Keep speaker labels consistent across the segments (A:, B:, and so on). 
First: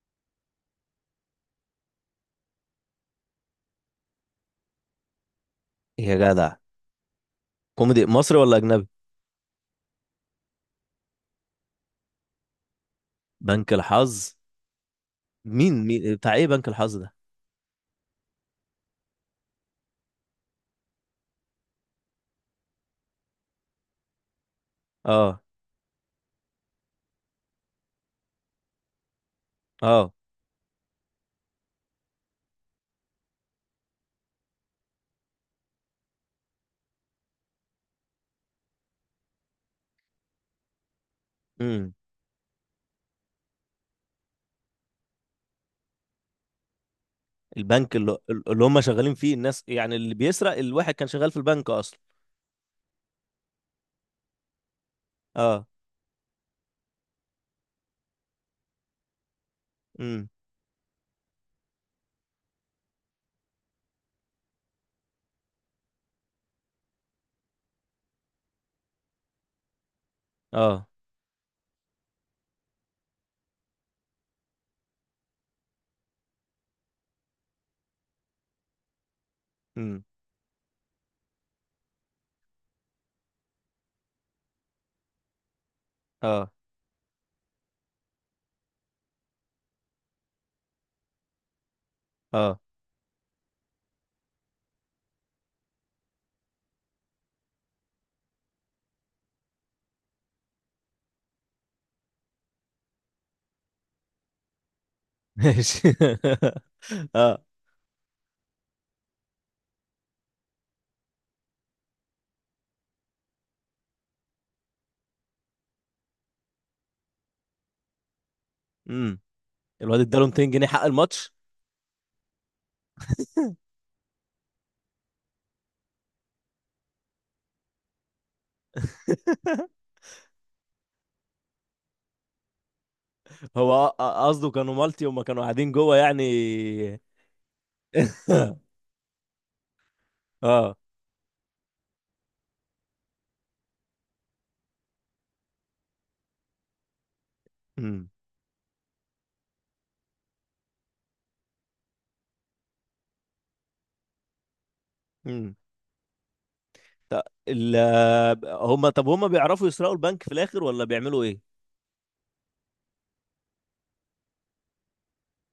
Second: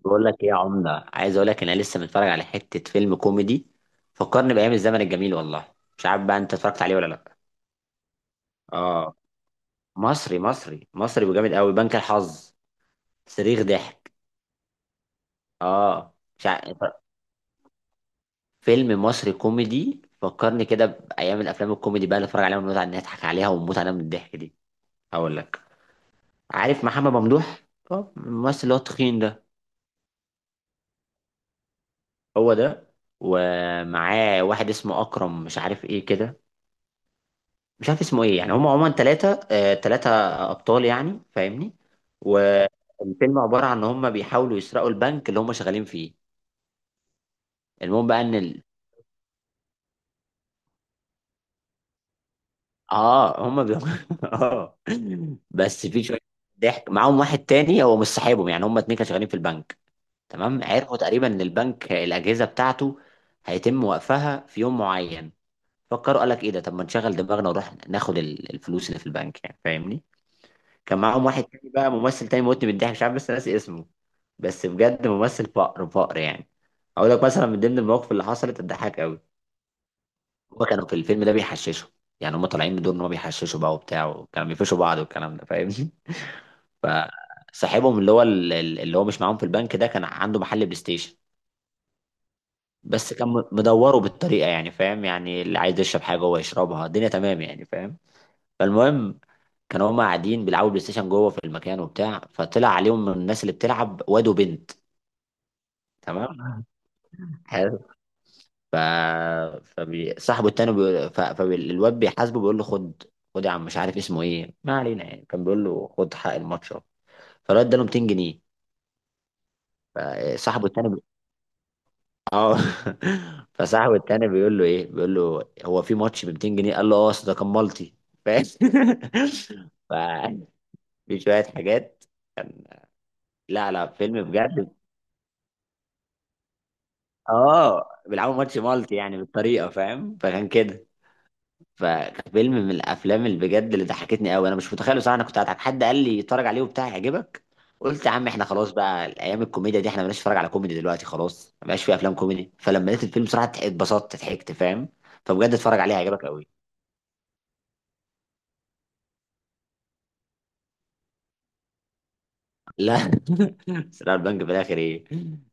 A: بقول لك ايه يا عمده، عايز اقول لك انا لسه متفرج على حته فيلم كوميدي فكرني بايام الزمن الجميل. والله مش
B: يا
A: عارف بقى انت
B: جدع،
A: اتفرجت عليه ولا لا.
B: كوميدي مصري ولا اجنبي؟
A: اه، مصري مصري وجامد قوي، بنك الحظ. صريخ
B: بنك
A: ضحك.
B: الحظ. مين
A: اه
B: بتاع ايه
A: مش
B: بنك
A: عارف،
B: الحظ ده؟
A: فيلم مصري كوميدي فكرني كده بايام الافلام الكوميدي بقى اللي اتفرج عليها ونقعد نضحك عليها ونموت عليها من الضحك دي. هقول
B: اه،
A: لك، عارف محمد ممدوح؟ اه الممثل اللي هو التخين ده.
B: اه.
A: هو ده. ومعاه واحد اسمه اكرم مش عارف ايه كده، مش عارف اسمه ايه، يعني هم عموما ثلاثة. ثلاثة ابطال يعني، فاهمني؟
B: امم.
A: والفيلم عبارة عن ان هم بيحاولوا يسرقوا البنك اللي هم شغالين فيه.
B: البنك
A: المهم
B: اللي,
A: بقى ان ال...
B: اللي هم شغالين فيه، الناس يعني اللي بيسرق الواحد كان شغال في البنك اصلا.
A: اه هم بي... اه
B: اه.
A: بس في شوية ضحك. معاهم واحد تاني هو مش صاحبهم، يعني هم اتنين كانوا شغالين في البنك.
B: امم.
A: تمام، عرفوا تقريبا ان البنك الاجهزة بتاعته هيتم وقفها في يوم معين. فكروا، قال لك ايه ده، طب ما نشغل دماغنا ونروح ناخد الفلوس اللي في البنك يعني، فاهمني؟
B: اه.
A: كان معاهم واحد تاني بقى ممثل تاني موتني بالضحك، مش عارف بس ناسي اسمه. بس بجد ممثل فقر يعني. اقول لك مثلا من ضمن المواقف اللي حصلت تضحك قوي.
B: امم.
A: هما كانوا في الفيلم ده بيحششوا، يعني هما طالعين بدور ان هما بيحششوا بقى وبتاع، وكانوا بيفشوا بعض والكلام ده، فاهمني؟
B: اه،
A: فصاحبهم اللي هو اللي هو مش معاهم في البنك ده كان عنده محل بلاي ستيشن،
B: اه،
A: بس كان مدوره بالطريقه، يعني فاهم؟ يعني اللي عايز يشرب حاجه هو يشربها، الدنيا تمام يعني، فاهم؟ فالمهم كانوا هما قاعدين بيلعبوا بلاي ستيشن جوه في المكان وبتاع، فطلع عليهم من الناس اللي بتلعب واد وبنت.
B: ماشي.
A: تمام،
B: اه.
A: حلو. ف صاحبه التاني فالواد بيحاسبه بيقول له خد، خد يا عم مش عارف اسمه ايه، ما علينا، يعني كان بيقول له خد حق الماتش أهو. فالواد اداله 200 جنيه.
B: امم. الواد اداله 200 جنيه
A: فصاحبه
B: حق
A: التاني بي...
B: الماتش.
A: اه فصاحبه التاني بيقول له ايه، بيقول له هو في ماتش ب 200 جنيه؟ قال له اه أصل ده كان مالتي، فاهم؟ ف- في شويه حاجات، لا لا
B: هو
A: فيلم
B: قصده
A: بجد.
B: كانوا مالتي وما كانوا قاعدين جوه يعني.
A: اه بيلعبوا ماتش مالتي يعني بالطريقه، فاهم؟ فكان
B: اه.
A: كده. ففيلم من الافلام اللي بجد اللي ضحكتني قوي، انا مش متخيل بصراحه انا كنت هضحك. حد قال لي اتفرج عليه وبتاع هيعجبك، قلت يا عم احنا خلاص بقى، الايام الكوميديا دي احنا مالناش، نتفرج على كوميدي دلوقتي خلاص، ما بقاش في افلام كوميدي. فلما لقيت الفيلم بصراحه اتبسطت ضحكت، فاهم؟ فبجد
B: امم.
A: اتفرج عليه هيعجبك قوي.
B: ط- ال هم طب هم بيعرفوا يسرقوا البنك في الاخر ولا بيعملوا ايه؟
A: لا سرقة البنك في الاخر ايه،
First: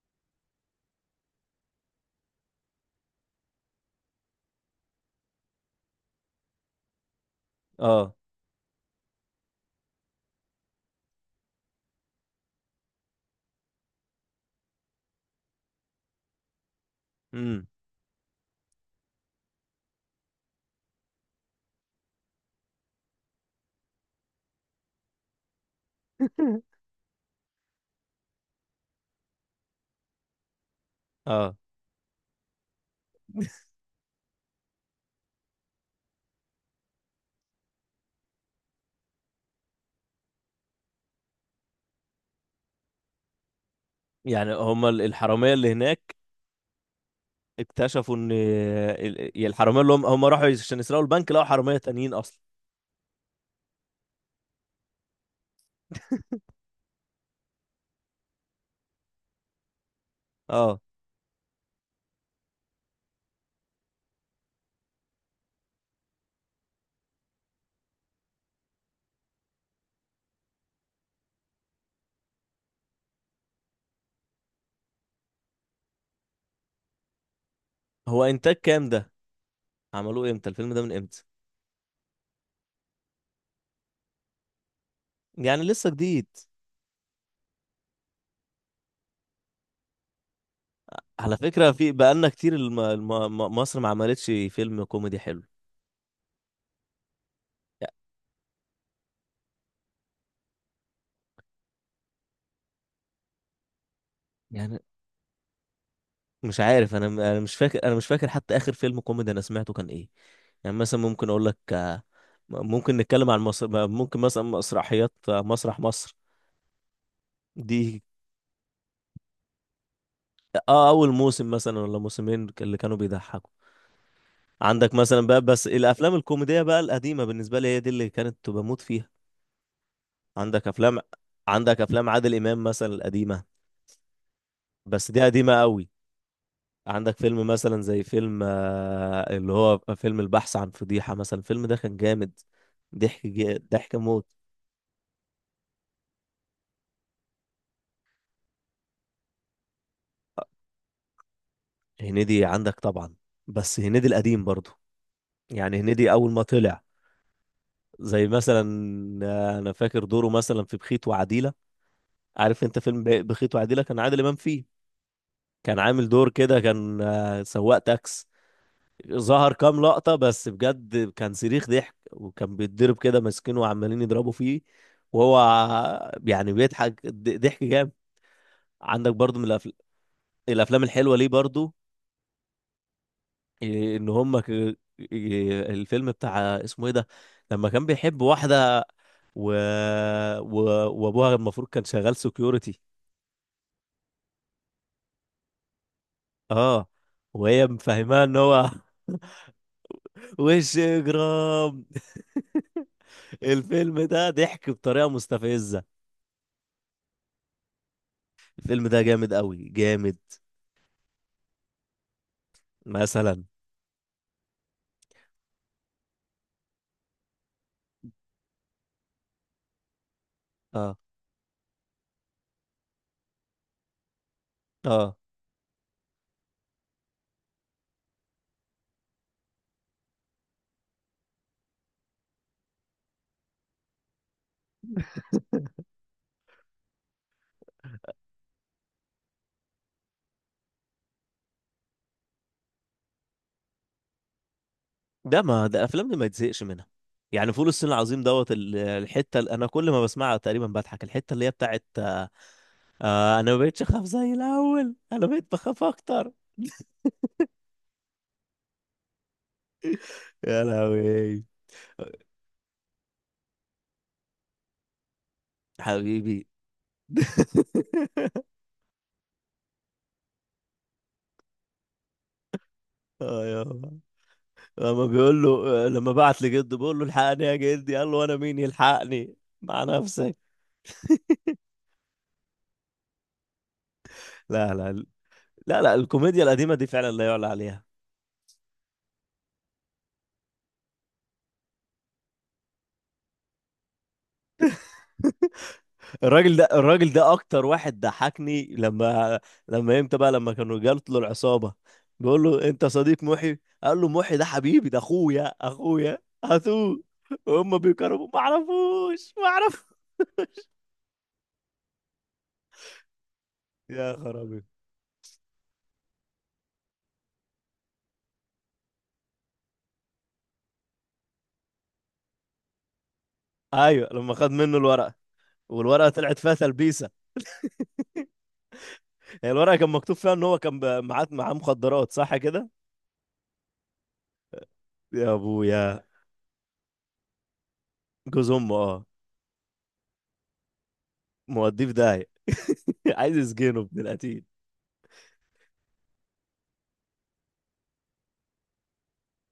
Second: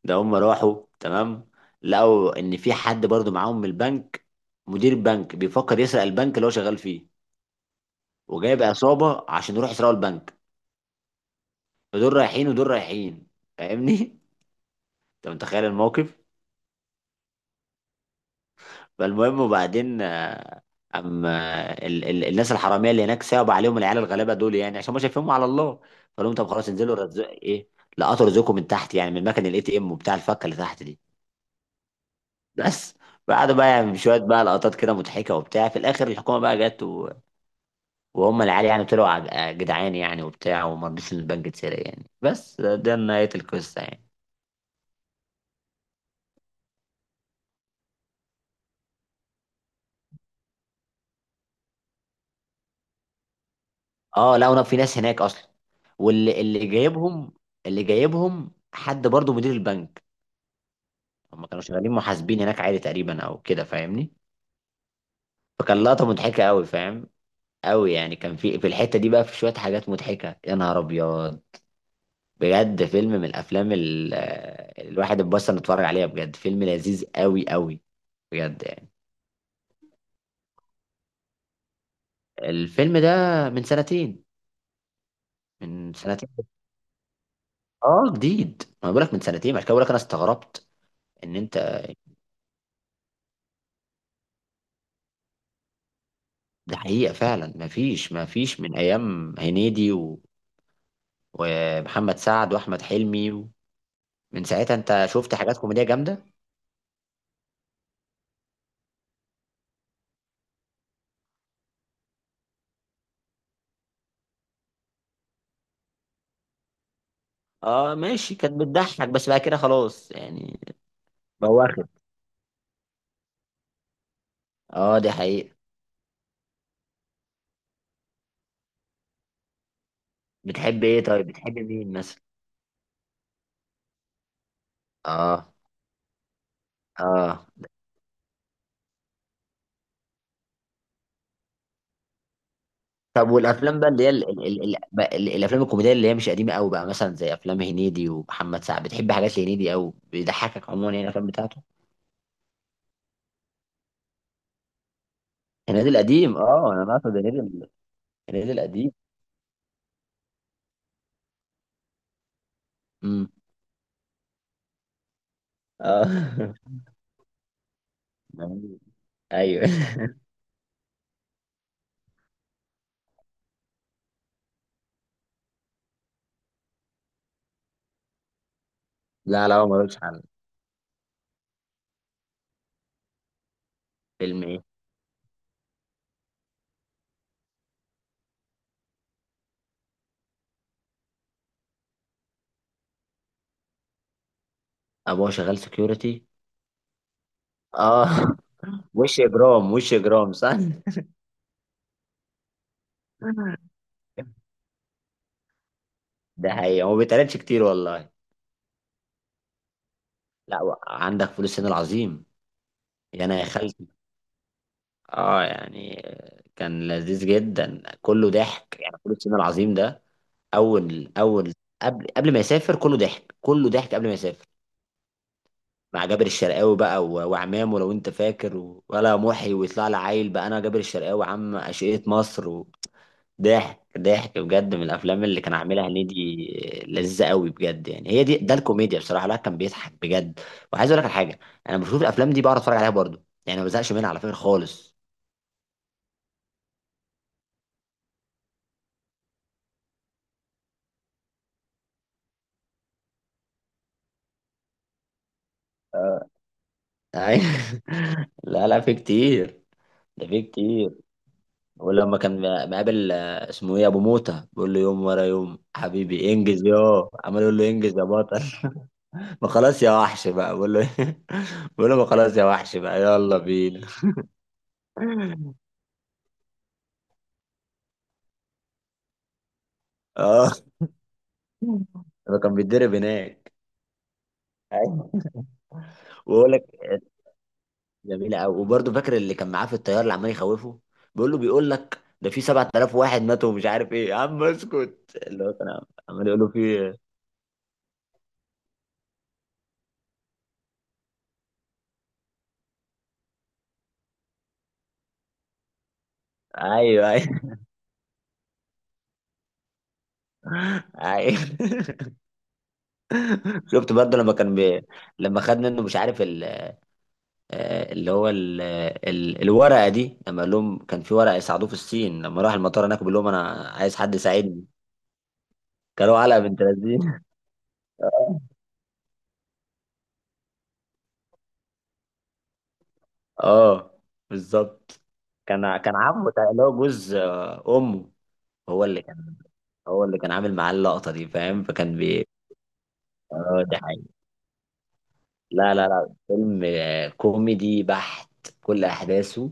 A: ده هم راحوا تمام لقوا ان في حد برضو معاهم من البنك، مدير بنك بيفكر يسرق البنك اللي هو شغال فيه
B: اه.
A: وجايب عصابه عشان يروحوا يسرقوا البنك. فدول رايحين ودول رايحين، فاهمني؟ انت متخيل الموقف؟
B: امم.
A: فالمهم وبعدين اما ال ال الناس الحراميه اللي هناك صعب عليهم العيال الغلابه دول، يعني عشان ما شايفينهم على الله، فقال لهم طب خلاص انزلوا رزق ايه. لقطوا رزقكم من تحت، يعني من مكان الاي تي ام وبتاع، الفكه اللي تحت دي
B: اه.
A: بس. بعد بقى يعني شويه بقى لقطات كده مضحكه وبتاع، في الاخر الحكومه بقى جت وهم العيال يعني طلعوا جدعان يعني وبتاع، وما رضيش ان البنك اتسرق يعني، بس ده ده نهايه القصه يعني.
B: يعني هم الحراميه اللي هناك اكتشفوا ان الحراميه اللي هم راحوا عشان يسرقوا البنك، لقوا حراميه تانيين اصلا.
A: اه لا انا في ناس هناك اصلا، واللي جايبهم، اللي جايبهم حد برضو مدير البنك.
B: اه.
A: هم كانوا شغالين محاسبين هناك عادي تقريبا او كده، فاهمني؟ فكان لقطه مضحكه قوي، فاهم؟ قوي يعني، كان في الحته دي بقى في شويه حاجات مضحكه يا نهار ابيض. بجد فيلم من الافلام الواحد اتبسط نتفرج عليها، بجد فيلم لذيذ قوي قوي.
B: هو انتاج
A: بجد يعني.
B: كام ده؟ عملوه امتى الفيلم ده، من امتى؟
A: الفيلم ده من سنتين.
B: يعني لسه
A: من
B: جديد؟
A: سنتين، اه جديد. ما بقولك من سنتين عشان كده بقولك انا استغربت ان
B: على فكره،
A: انت.
B: في بقالنا كتير، مصر ما عملتش فيلم كوميدي حلو.
A: ده حقيقة فعلا، مفيش مفيش من أيام هنيدي ومحمد سعد وأحمد حلمي من ساعتها
B: يعني
A: أنت شفت حاجات كوميدية جامدة؟
B: مش عارف، انا مش فاكر، انا مش فاكر حتى اخر فيلم كوميدي انا سمعته كان ايه. يعني مثلا ممكن اقول لك، ممكن نتكلم عن مصر، ممكن مثلا مسرحيات، مسرح مصر. دي.
A: أه ماشي، كانت بتضحك بس بقى كده خلاص يعني.
B: اه، اول موسم مثلا
A: بواخر.
B: ولا موسمين اللي كانوا بيضحكوا. عندك
A: أه دي
B: مثلا بقى
A: حقيقة.
B: بس الافلام الكوميديه بقى القديمه بالنسبه لي هي دي اللي كانت بموت فيها. عندك
A: بتحب
B: افلام.
A: إيه طيب؟ بتحب
B: عندك
A: مين
B: افلام
A: مثلا؟
B: عادل امام مثلا القديمه. بس دي
A: أه.
B: قديمه قوي. عندك
A: أه.
B: فيلم مثلا زي فيلم، اللي هو فيلم البحث عن فضيحة، مثلا الفيلم ده كان جامد.
A: طب والأفلام بقى
B: ضحك
A: اللي هي
B: موت.
A: الأفلام الكوميدية اللي هي مش قديمة أوي بقى، مثلا زي أفلام هنيدي ومحمد سعد، بتحب حاجات لهنيدي أوي بيضحكك عموما يعني الأفلام بتاعته؟
B: هنيدي عندك طبعا. بس هنيدي القديم برضو. يعني
A: هنيدي
B: هنيدي أول
A: القديم،
B: ما
A: أه
B: طلع.
A: أنا بقصد
B: زي
A: هنيدي
B: مثلا،
A: القديم.
B: أنا فاكر دوره مثلا في بخيت وعديلة. عارف أنت فيلم
A: امم.
B: بخيت وعديلة، كان عادل إمام فيه. كان عامل دور
A: اه
B: كده، كان، سواق تاكس. ظهر
A: ايوه
B: كام لقطة بس بجد كان صريخ ضحك، وكان بيتضرب كده ماسكينه وعمالين يضربوا فيه. وهو يعني بيضحك ضحك جامد. عندك برضو
A: لا لا هو ملوش حل.
B: الأفلام الحلوة ليه برضو. إيه، إن هم
A: فيلم
B: ك...
A: ايه؟
B: إيه، الفيلم بتاع اسمه إيه ده، لما كان بيحب واحدة و... و... وأبوها المفروض كان شغال سكيورتي.
A: ابوه شغال سكيورتي.
B: اه. وهي
A: اه
B: مفهماه إن هو.
A: وش اجرام، وش اجرام صح.
B: وش إجرام. الفيلم ده ضحك بطريقة مستفزة.
A: ده حقيقي، هو ما بيتقالش كتير والله.
B: الفيلم ده جامد قوي جامد.
A: لا عندك فول الصين العظيم، يا انا
B: مثلا.
A: يا خالتي. اه يعني كان لذيذ جدا كله ضحك يعني، فول الصين العظيم ده.
B: اه،
A: اول قبل، قبل ما يسافر كله ضحك، كله ضحك قبل ما يسافر،
B: اه.
A: مع جابر الشرقاوي بقى وعمامه لو انت فاكر ولا محي ويطلع لي عيل بقى انا جابر الشرقاوي عم اشقية مصر. ضحك ضحك بجد، من الافلام اللي كان عاملها هنيدي، لذيذه قوي بجد يعني. هي دي ده الكوميديا بصراحه، لا كان بيضحك بجد. وعايز اقول لك على حاجه، انا بشوف الافلام دي بقعد اتفرج عليها برضو يعني ما بزهقش منها على فكره خالص.
B: ده ما ده الافلام دي ما يتزهقش منها. يعني فول الصين العظيم دوت، الحته اللي انا كل ما بسمعها تقريبا بضحك، الحته اللي هي بتاعت آه، انا ما بقتش اخاف زي الاول انا بقيت بخاف اكتر.
A: أيوة. لا لا في كتير، ده في
B: يا
A: كتير.
B: لهوي.
A: ولما كان مقابل اسمه ايه، ابو موته، بيقول له يوم ورا يوم حبيبي
B: حبيبي.
A: انجز يا عمال، يقول له انجز يا بطل. ما خلاص يا وحش بقى، بقول له بقول له ما خلاص يا وحش بقى يلا
B: اه يا
A: بينا.
B: الله. لما بعت لجده بيقول له الحقني يا جدي، قال له انا مين يلحقني. مع نفسك.
A: اه هو كان بيتدرب هناك.
B: لا، لا.
A: ايوه.
B: لا، لا، الكوميديا
A: ويقول لك،
B: القديمه دي فعلا لا يعلى عليها.
A: جميله قوي. وبرضه فاكر اللي كان معاه في الطياره اللي عمال يخوفه، بيقول له، بيقول لك ده في 7000 واحد ماتوا ومش عارف ايه يا عم اسكت. اللي هو كان عمال يقول له
B: الراجل
A: في
B: ده
A: إيه؟
B: الراجل ده اكتر واحد ضحكني لما امتى بقى لما كانوا جات له العصابه، بيقول له انت صديق محي، قال له محي ده حبيبي، ده اخويا اخويا، هاتوه.
A: ايوه ايوه.
B: وهم بيكرموا ما اعرفوش ما اعرف.
A: ايوه شفت
B: يا
A: برضه لما كان
B: خرابي.
A: لما خد منه مش عارف ال... آه، اللي هو ال... ال... الورقه دي لما قال لهم، كان في ورقه يساعدوه في الصين، لما راح المطار هناك بيقول لهم انا عايز
B: ايوه
A: حد
B: لما خد
A: يساعدني.
B: منه الورقه، والورقه
A: كانوا
B: طلعت
A: علقه
B: فيها
A: بنت
B: تلبيسه.
A: لذينه.
B: هي الورقه كان مكتوب فيها ان هو كان، معاه مخدرات، صح كده؟
A: اه بالظبط.
B: يا
A: كان كان
B: ابويا.
A: عمه اللي هو جوز امه
B: جوز امه،
A: هو اللي
B: اه.
A: كان، هو اللي كان عامل معاه اللقطه دي، فاهم؟
B: موديه في
A: فكان
B: داهيه.
A: بي.
B: عايز
A: اه دي
B: يسجنه ابن
A: حقيقة.
B: القتيل.
A: لا لا لا فيلم كوميدي بحت، كل احداثه،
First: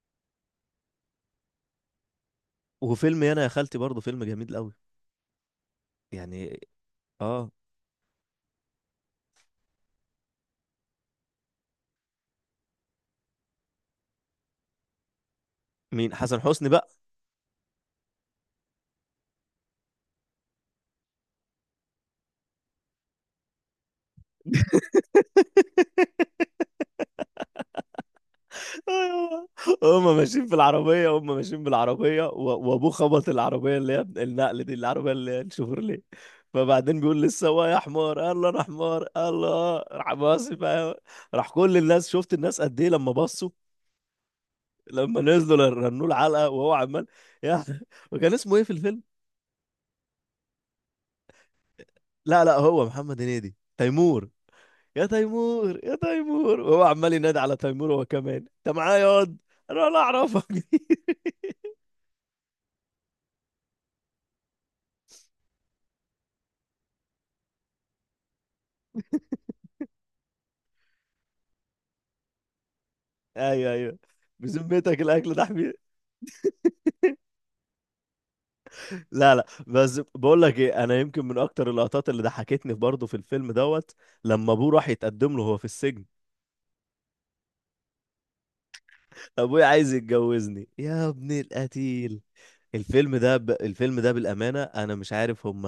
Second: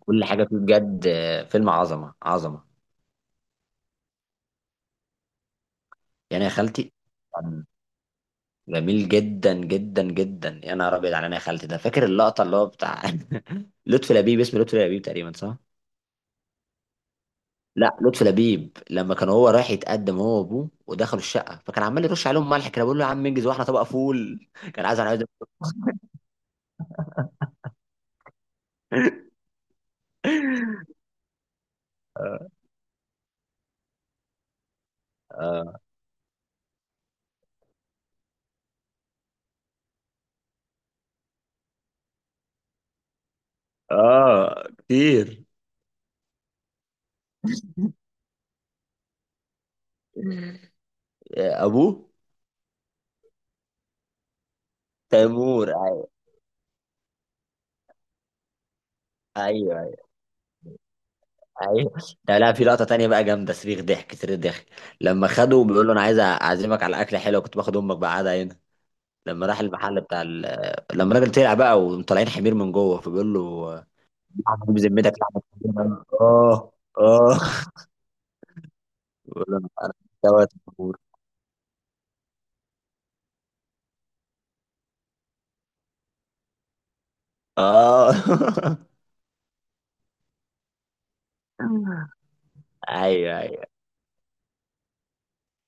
A: كل حاجه فيه بجد فيلم عظمه عظمه
B: وفيلم يانا يا خالتي برضه فيلم جميل قوي.
A: يعني. يا
B: يعني.
A: خالتي
B: اه.
A: كان جميل جدا جدا جدا، يا نهار ابيض على انا يا خالتي ده. فاكر اللقطه اللي هو بتاع لطفي لبيب، اسمه لطفي لبيب تقريبا صح؟
B: مين، حسن حسني بقى؟
A: لا لطفي لبيب، لما كان هو رايح يتقدم هو وابوه ودخلوا الشقه، فكان عمال يرش عليهم ملح كده بيقول له يا عم انجز واحنا طبق فول. كان عايز، انا عايز.
B: هم ماشيين في العربية، هم ماشيين بالعربية،
A: اه.
B: وابوه خبط العربية اللي هي النقل دي، العربية اللي هي
A: اه.
B: الشوفرليه. فبعدين بيقول للسواق يا حمار، قال له انا حمار؟ قال له اه. راح باصي بقى، راح كل الناس، شفت الناس قد ايه لما بصوا. لما
A: كتير.
B: نزلوا رنوا العلقة وهو عمال، يا. وكان اسمه ايه في الفيلم؟
A: ابوه
B: لا، لا، هو محمد هنيدي تيمور. يا
A: تيمور.
B: تيمور، يا تيمور، وهو عمال ينادي على تيمور، هو كمان انت معايا ياض؟ انا ولا
A: ايوه
B: اعرفك.
A: ايوه. ده لا في لقطه تانية بقى جامده صريخ ضحك صريخ ضحك. لما خده بيقول له انا عايز اعزمك على اكله حلوه كنت باخد امك بقى قاعده هنا، لما راح المحل بتاع ال... لما الراجل طلع بقى وطالعين حمير من جوه، فبيقول
B: ايوه،
A: له
B: ايوه.
A: لحمه دي
B: بذمتك
A: بذمتك،
B: الاكل
A: لحمه
B: ده
A: دي
B: حبيبي.
A: بذمتك؟ اه. اه.
B: لا، لا،
A: بقول له انا أنا
B: بس بقول
A: دوت
B: لك ايه،
A: مبهور.
B: انا يمكن من اكتر اللقطات اللي ضحكتني برضه في الفيلم دوت، لما ابوه راح يتقدم له هو في السجن،
A: اه
B: ابويا عايز يتجوزني يا ابن القتيل.
A: ايوه ايوه.
B: الفيلم ده بالامانه انا مش عارف هم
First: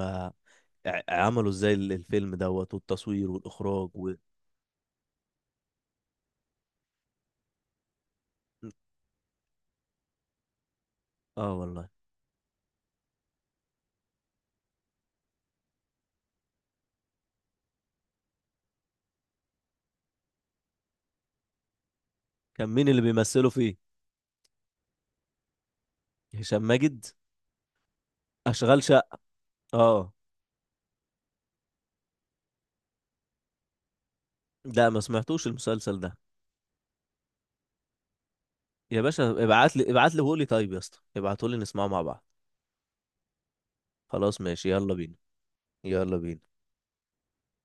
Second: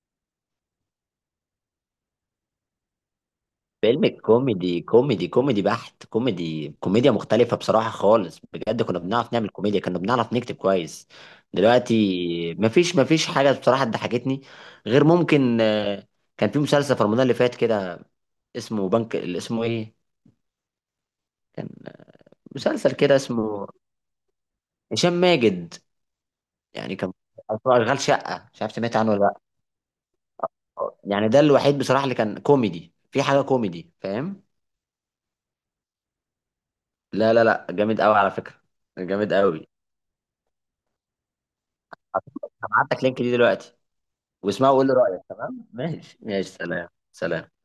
B: عملوا ازاي الفيلم دوت والتصوير والاخراج
A: فيلم كوميدي كوميدي بحت، كوميدي كوميديا مختلفه بصراحه خالص بجد، كنا بنعرف نعمل كوميديا، كنا بنعرف نكتب كويس.
B: اه والله.
A: دلوقتي مفيش، مفيش حاجه بصراحه ضحكتني غير ممكن كان في مسلسل في رمضان اللي فات كده اسمه بنك اللي اسمه ايه، كان
B: كان مين
A: مسلسل
B: اللي
A: كده
B: بيمثله
A: اسمه.
B: فيه؟
A: هشام ماجد.
B: هشام
A: يعني
B: ماجد.
A: كان، أو اسمه اشغال شقه، مش عارف
B: اشغال
A: سمعت
B: شقه.
A: عنه ولا لا.
B: اه.
A: يعني ده الوحيد بصراحة اللي كان كوميدي في حاجة كوميدي، فاهم؟
B: لا، ما سمعتوش المسلسل ده.
A: لا لا لا جامد قوي على فكرة،
B: يا باشا،
A: جامد قوي.
B: ابعت لي، ابعت لي، وقول لي طيب يا اسطى، ابعتوا لي نسمعه مع بعض.
A: هبعت لك لينك دي دلوقتي،
B: خلاص ماشي،
A: واسمعه وقول لي
B: يلا بينا.
A: رأيك تمام.
B: يلا
A: ماشي
B: بينا.
A: ماشي، سلام سلام.